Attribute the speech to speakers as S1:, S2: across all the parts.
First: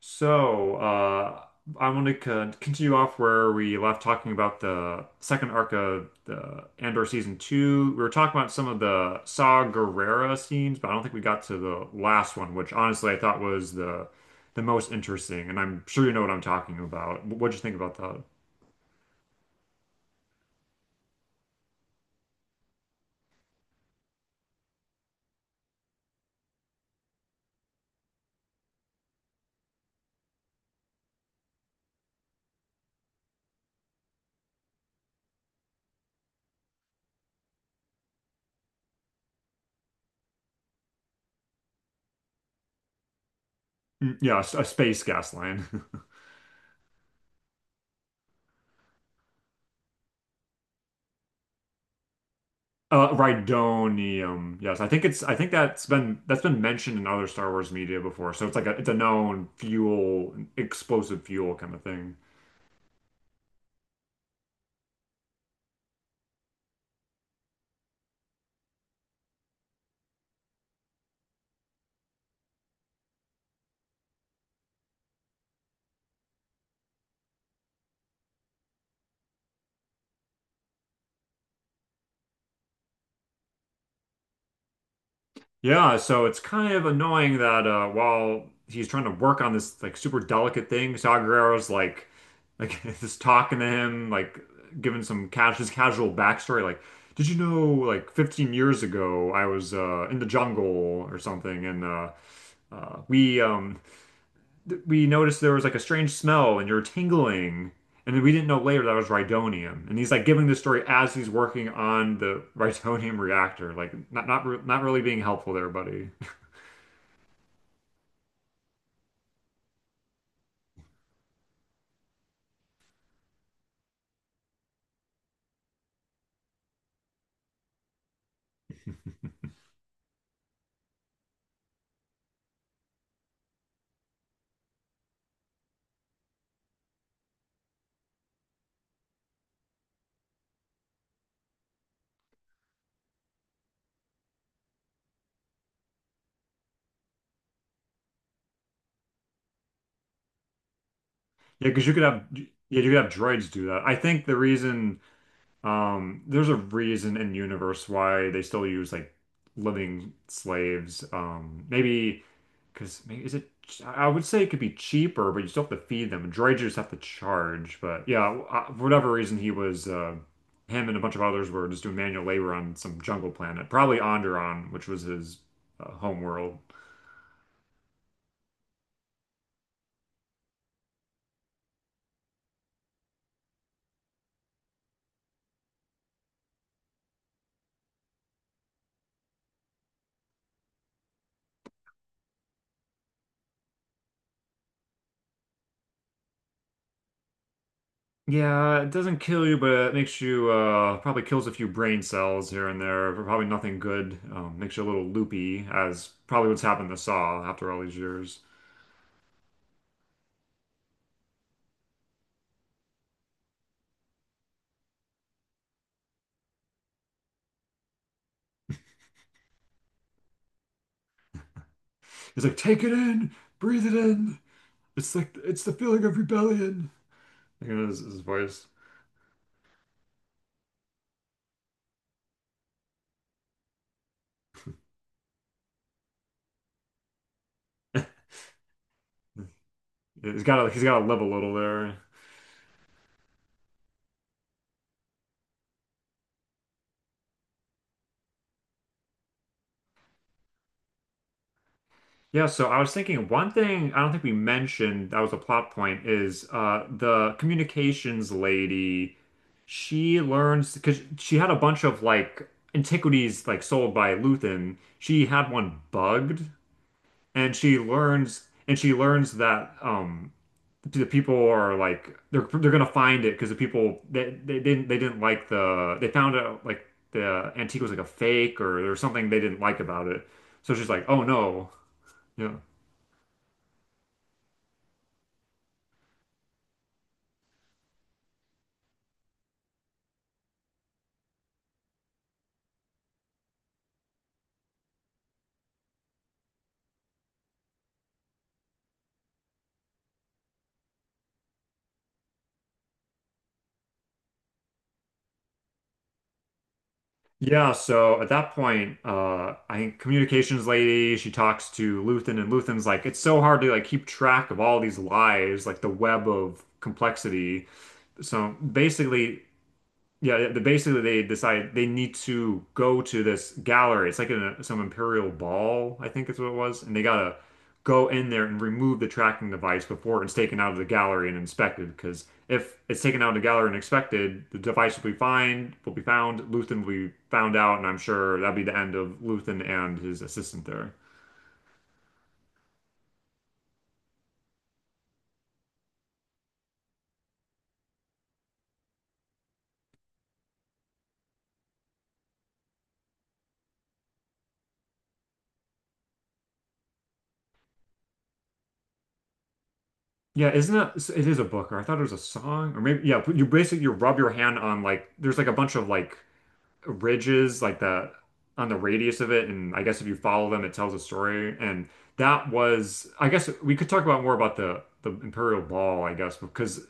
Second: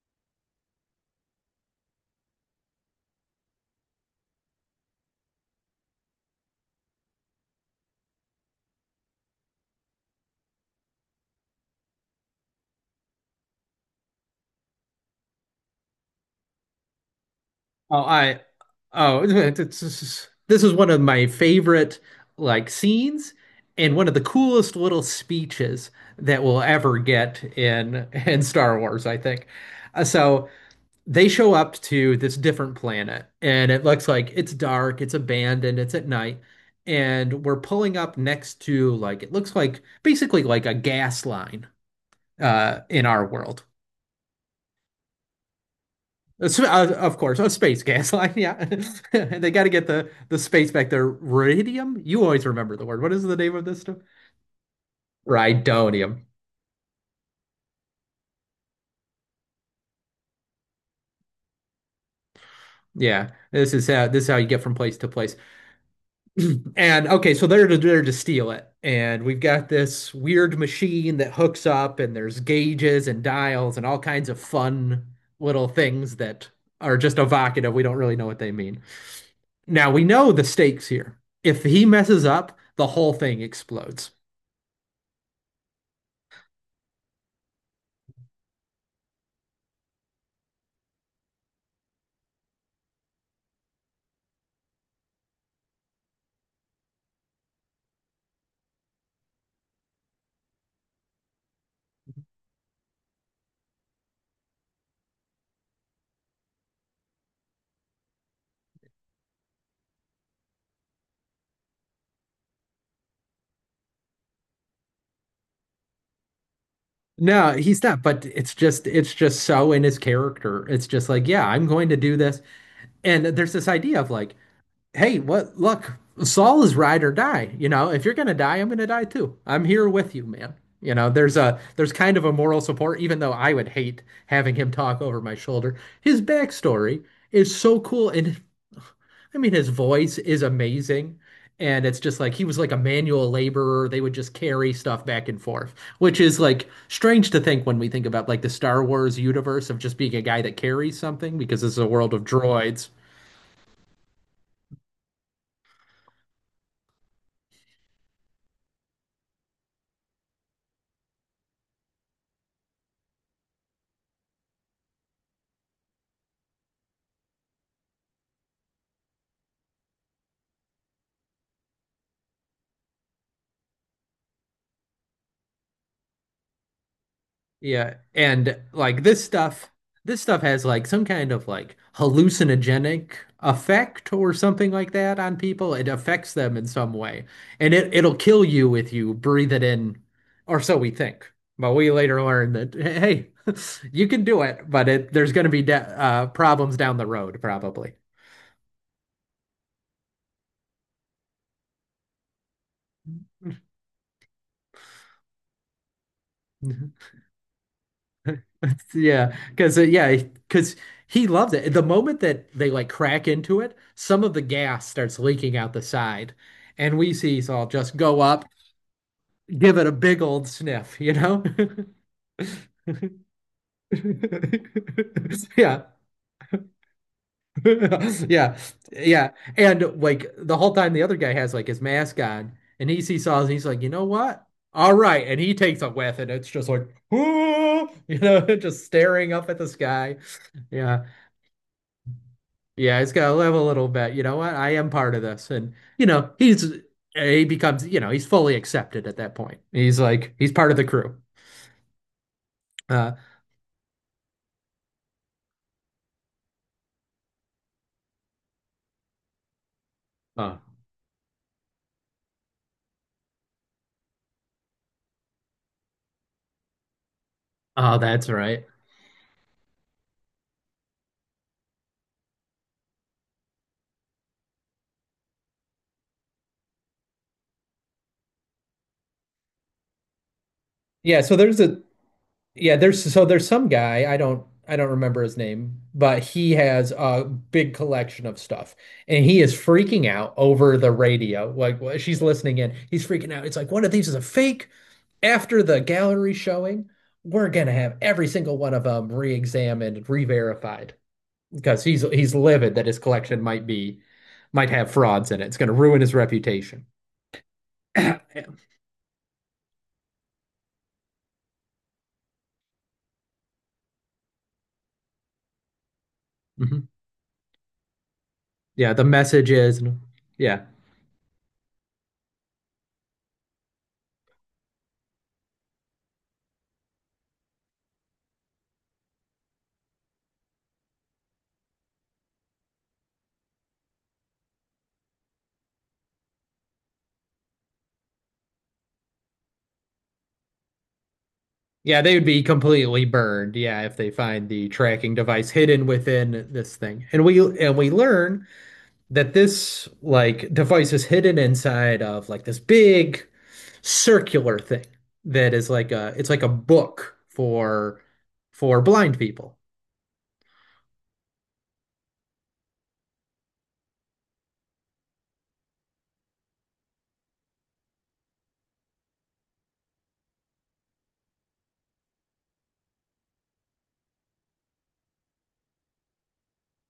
S1: So, uh, I want to continue off where we left talking about the second arc of the Andor season two. We were talking about some of the Saw Gerrera scenes, but I don't think we got to the last one, which honestly I thought was the most interesting. And I'm sure you know what I'm talking about. What'd you think about
S2: Oh,
S1: that?
S2: I oh, this is one of my favorite like scenes and one of the coolest little speeches that we'll ever get in in Star Wars, I think. So they show up to this different planet and it looks like it's dark, it's abandoned, it's at night, and we're pulling up next to like it looks like basically like a gas line in our world.
S1: Mm, yeah, a space gas line.
S2: Of course, a space gas line. Yeah, and they got to get the space back there. Radium. You always remember the word. What is the name of this stuff?
S1: Rhydonium. Yes, I think it's. I think
S2: Rhydonium.
S1: that's been mentioned in other Star Wars media before. So it's like a it's a known fuel, explosive fuel kind of thing.
S2: Yeah, this is how you get from place to place. And okay, so they're to steal it, and we've got this weird machine that hooks up, and there's gauges and dials and all kinds of fun little things that are just evocative. We don't really know what they mean. Now we know the stakes here. If he messes up, the whole thing explodes.
S1: Yeah, so it's kind of annoying that while he's trying to work on this like super delicate thing, Saw Gerrera's like just talking to him, like giving some cash his casual backstory, like, did you know like 15 years ago I was in the jungle or something, and uh, we um we noticed there was like a strange smell and you're tingling, and then we didn't know later that was Rhydonium, and he's like giving the story as he's working on the Rhydonium reactor, like not really being helpful there, buddy.
S2: No, he's not, but it's just so in his character. It's just like, yeah, I'm going to do this. And there's this idea of like, hey, what? Look, Saul is ride or die. You know, if you're gonna die, I'm gonna die too. I'm here with you, man. You know, there's kind of a moral support, even though I would hate having him talk over my shoulder. His backstory is so cool, and I mean, his voice is amazing. And it's just like he was like a manual laborer. They would just carry stuff back and forth, which is like strange to think when we think about like the Star Wars universe of just being a guy that carries something because
S1: Yeah,
S2: this is
S1: because
S2: a world of droids.
S1: you could have droids do that. I think the reason there's a reason in universe why they still use like living slaves. Maybe because maybe is it I would say it could be cheaper, but you still have to feed them. Droids you just have to charge. But yeah, for whatever reason he was him and a bunch of others were just doing manual labor on some jungle planet, probably Onderon, which was his home world.
S2: Yeah, and like this stuff has like some kind of like hallucinogenic effect or something like that on people. It affects them in some way, and it'll kill you if you breathe it in, or so we think. But we later learn that hey, you can do it, but it there's going to be de problems down the road probably.
S1: Yeah, it doesn't kill you, but it makes you probably kills a few brain cells here and there, but probably nothing good. Makes you a little loopy, as probably what's
S2: Mm-hmm.
S1: happened to Saw after all these years.
S2: Yeah, because he loves it. The moment that they like crack into it, some of the gas starts leaking out the side, and we see Saul just go up, give it a big old sniff, you know?
S1: He's like, take it in, breathe it in. It's like it's the
S2: Yeah.
S1: feeling of rebellion. Like, his
S2: Yeah.
S1: voice.
S2: Yeah. And like the whole time the other guy has like his mask on and he sees Saul and he's like, you know what? All right. And he takes a whiff and it's just like, you know, just staring up at the sky.
S1: He's got to
S2: Yeah.
S1: live a little there.
S2: Yeah, he's got to live a little bit. You know what? I am part of this. And, you know, he becomes, you know, he's fully accepted at that point. He's like, he's part of the crew.
S1: Yeah, so I was
S2: Uh,
S1: thinking one thing I don't think we mentioned that was a plot point is the communications lady. She
S2: oh,
S1: learns because she had a bunch of like antiquities like sold by Luthen. She had one bugged, and
S2: oh, that's right.
S1: she learns that the people are like they're gonna find it because the people that they didn't like they found out like the antique was like a fake or there was something they didn't like about it. So she's like,
S2: Yeah.
S1: oh
S2: So there's
S1: no,
S2: a,
S1: yeah.
S2: yeah, there's so there's some guy, I don't remember his name, but he has a big collection of stuff and he is freaking out over the radio. Like she's listening in, he's freaking out. It's like one of these is a fake. After the gallery showing, we're gonna have every single one of them re-examined re-verified because he's livid that his collection might have frauds in it. It's gonna ruin his reputation.
S1: Yeah, so at that point, I think communications lady, she talks to Luthen, and Luthen's like, it's so hard to like keep track of all these lives, like the web of
S2: Mhm.
S1: complexity. So
S2: Yeah, the
S1: basically,
S2: message is yeah.
S1: basically they decide they need to go to this gallery. It's like in a, some imperial ball, I think is what it was, and they gotta go in there and remove the tracking device before it's taken out of the gallery and inspected. Because if it's taken out of the gallery and inspected, the device will be found, Luthen will be found out, and I'm sure that'll be the end of Luthen and his assistant there.
S2: Yeah, they would be completely burned, yeah, if they find the tracking device hidden within this thing. And we learn that this like device is hidden inside of like this big circular thing that is like a it's like a book for blind people.
S1: Yeah, isn't it? It is a book, or I thought it was a song, or maybe yeah. You rub your hand on like there's like a bunch of like ridges like the on the radius of it and I guess if you follow them it tells a story and that was I guess we could talk about more about the Imperial Ball I guess because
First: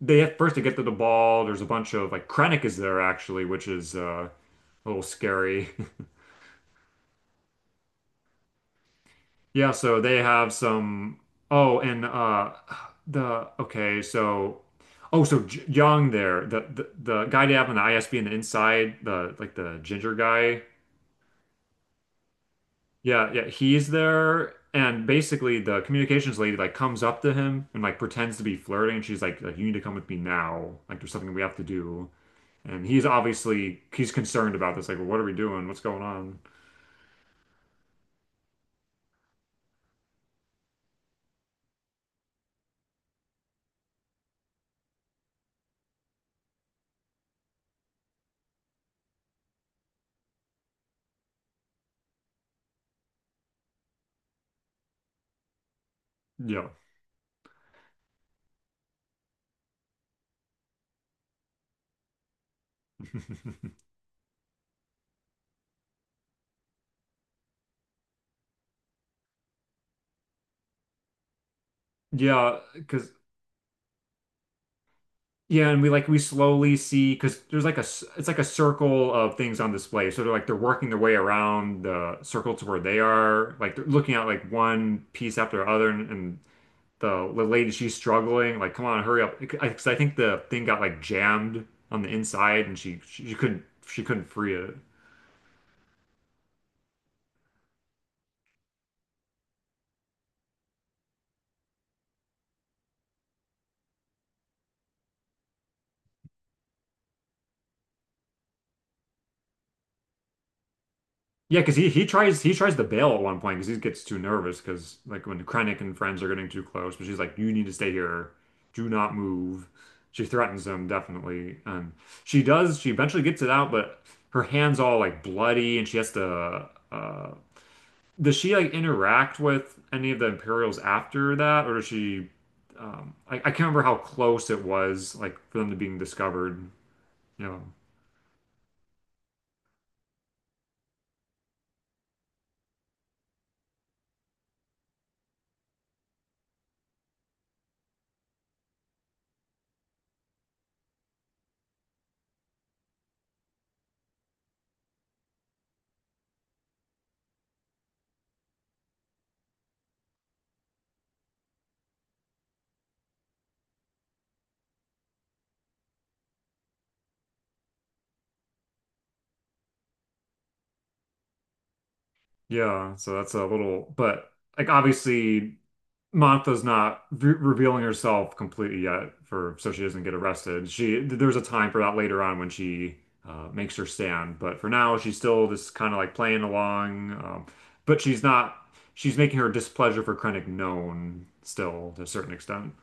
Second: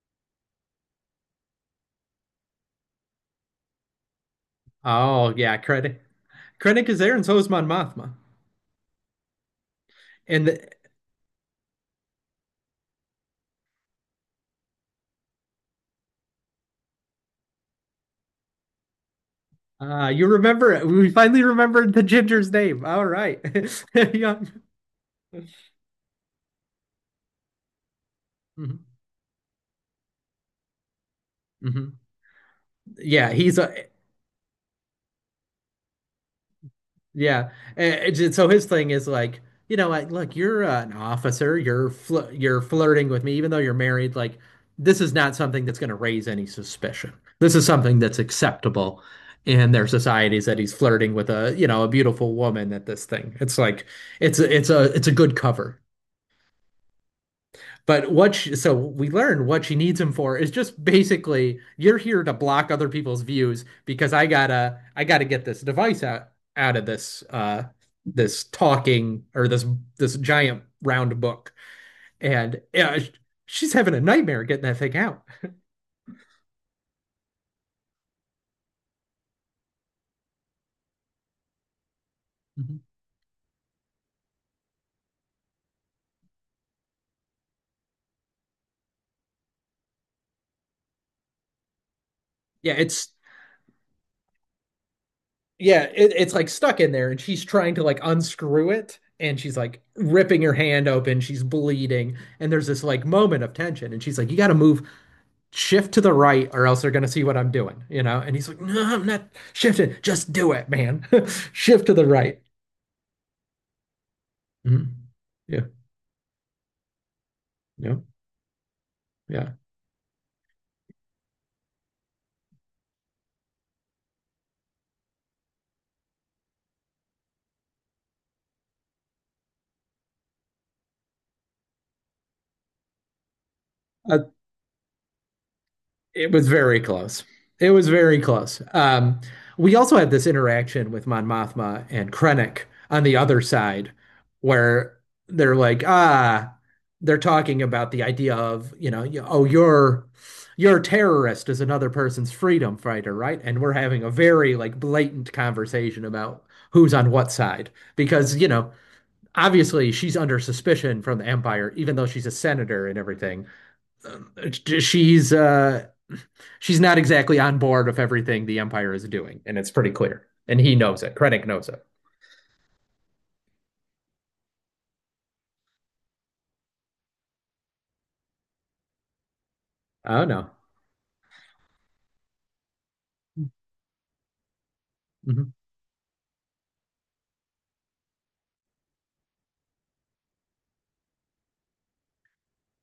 S1: they have first to get to the ball there's a bunch of like Krennic is there actually which is a little
S2: Oh yeah,
S1: scary.
S2: Krennic is there and so is Mon Mothma.
S1: Yeah, so they
S2: And
S1: have
S2: the,
S1: some oh and the okay so oh so J Young there the guy they have on the ISB in the inside the like the ginger
S2: you
S1: guy.
S2: remember it. We finally remembered the ginger's name. All
S1: Yeah,
S2: right.
S1: yeah, he's
S2: Yeah.
S1: there, and basically the communications lady like comes up to him and like pretends to be
S2: Mhm.
S1: flirting, and she's like, "You need to come with me now. Like, there's something we have to
S2: Mhm.
S1: do." And he's
S2: Yeah, he's a
S1: obviously he's concerned about this. Like, well, what are we doing? What's going on?
S2: yeah. And it's so his thing is like, you know, like, look, you're an officer. You're fl you're flirting with me, even though you're married. Like, this is not something that's going to raise any suspicion. This is something that's acceptable in their societies that he's flirting with a, you know, a beautiful woman at this thing. It's like, it's a good cover.
S1: Yeah,
S2: But what she, so we learned what she needs him for is just basically you're here to block other people's views because I gotta get this device out out of this this talking or this giant round book
S1: yeah,
S2: and yeah,
S1: because
S2: she's having a nightmare getting that thing out.
S1: yeah, and we slowly see because there's like it's like a circle of things on display. So they're like they're working their way around the circle to where
S2: Mhm.
S1: they are. Like they're looking at like one piece after the other, and the lady, she's struggling, like come on hurry up because I think the thing got like jammed on the inside
S2: Yeah,
S1: and she couldn't free it.
S2: it's like stuck in there and she's trying to like unscrew it and she's like ripping her hand open, she's bleeding and there's this like moment of tension and she's like you gotta move shift to the right or else they're going to see what I'm doing, you know? And he's like, no, I'm not shifting. Just do it, man.
S1: Yeah, because
S2: Shift to the right.
S1: he tries to bail at one point because he gets too nervous because
S2: Mhm.
S1: like when
S2: Yeah.
S1: Krennic and friends are getting too close, but she's like, you need to stay
S2: Yeah.
S1: here, do not
S2: Yeah.
S1: move. She threatens him definitely, and she eventually gets it out, but her hands all like bloody, and she has to does she like interact with any of the Imperials after that, or does she? I can't remember how
S2: Uh,
S1: close it was, like for them to being
S2: It was
S1: discovered.
S2: very close.
S1: Yeah,
S2: It was very close. We also had this interaction with Mon Mothma and Krennic on the other side, where they're like, ah, they're talking about the idea of, you know, you're a terrorist is another person's freedom fighter, right? And we're having a very like blatant conversation about who's on what side because, you know, obviously she's under suspicion from the Empire, even though she's a senator and everything. She's she's not exactly on board with everything the Empire is doing, and it's pretty clear. And he knows it. Krennic knows it.
S1: yeah. So that's a little, but like obviously, Mantha's not re revealing herself completely yet, for so she doesn't get
S2: Oh no.
S1: arrested. She There's a time for that later on when she makes her stand, but for now she's still
S2: Mm-hmm.
S1: just kind of like playing along. But she's not. She's making her displeasure for Krennic known still to a certain extent.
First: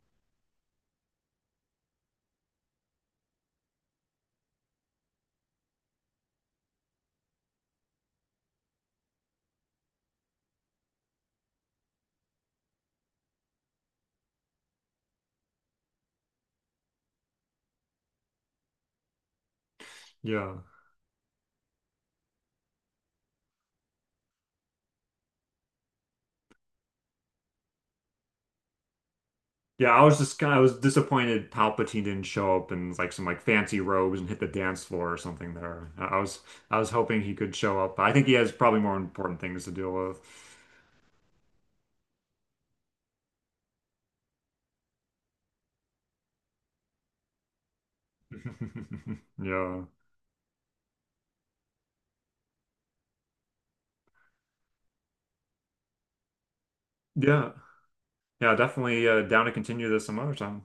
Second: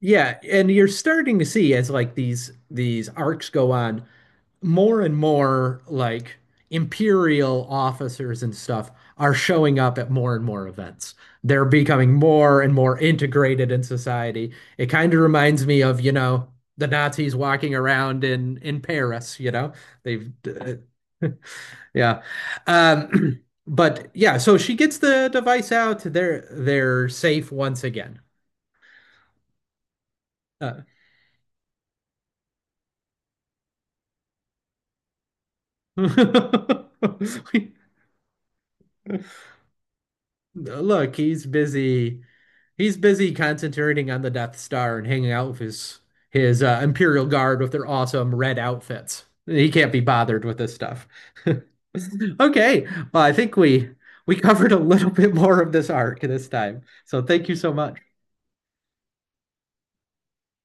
S2: Yeah, and you're starting to see as like these arcs go on, more and more like imperial officers and stuff are showing up at more and more events. They're becoming more and more integrated in society. It kind of reminds me of, you know, the Nazis walking around in Paris, you know. They've
S1: Yeah.
S2: yeah. Um but yeah, so she gets the device out. They're safe once again.
S1: Yeah, I was just kind of, I was
S2: Uh,
S1: disappointed Palpatine didn't show up in like some like fancy robes and hit the dance floor or something there. I was, I was hoping he could show up. I think he has probably more important things to deal with.
S2: look, he's busy. He's busy concentrating on the Death Star and hanging out with his Imperial Guard with their awesome red outfits. He
S1: Yeah.
S2: can't be bothered with this stuff. Okay, well, I think we covered a little bit more of this arc this time. So thank
S1: Yeah.
S2: you so much.
S1: Yeah, definitely down to continue this some other time.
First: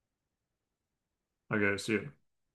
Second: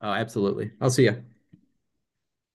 S2: Oh, absolutely. I'll see you.
S1: Okay, see you.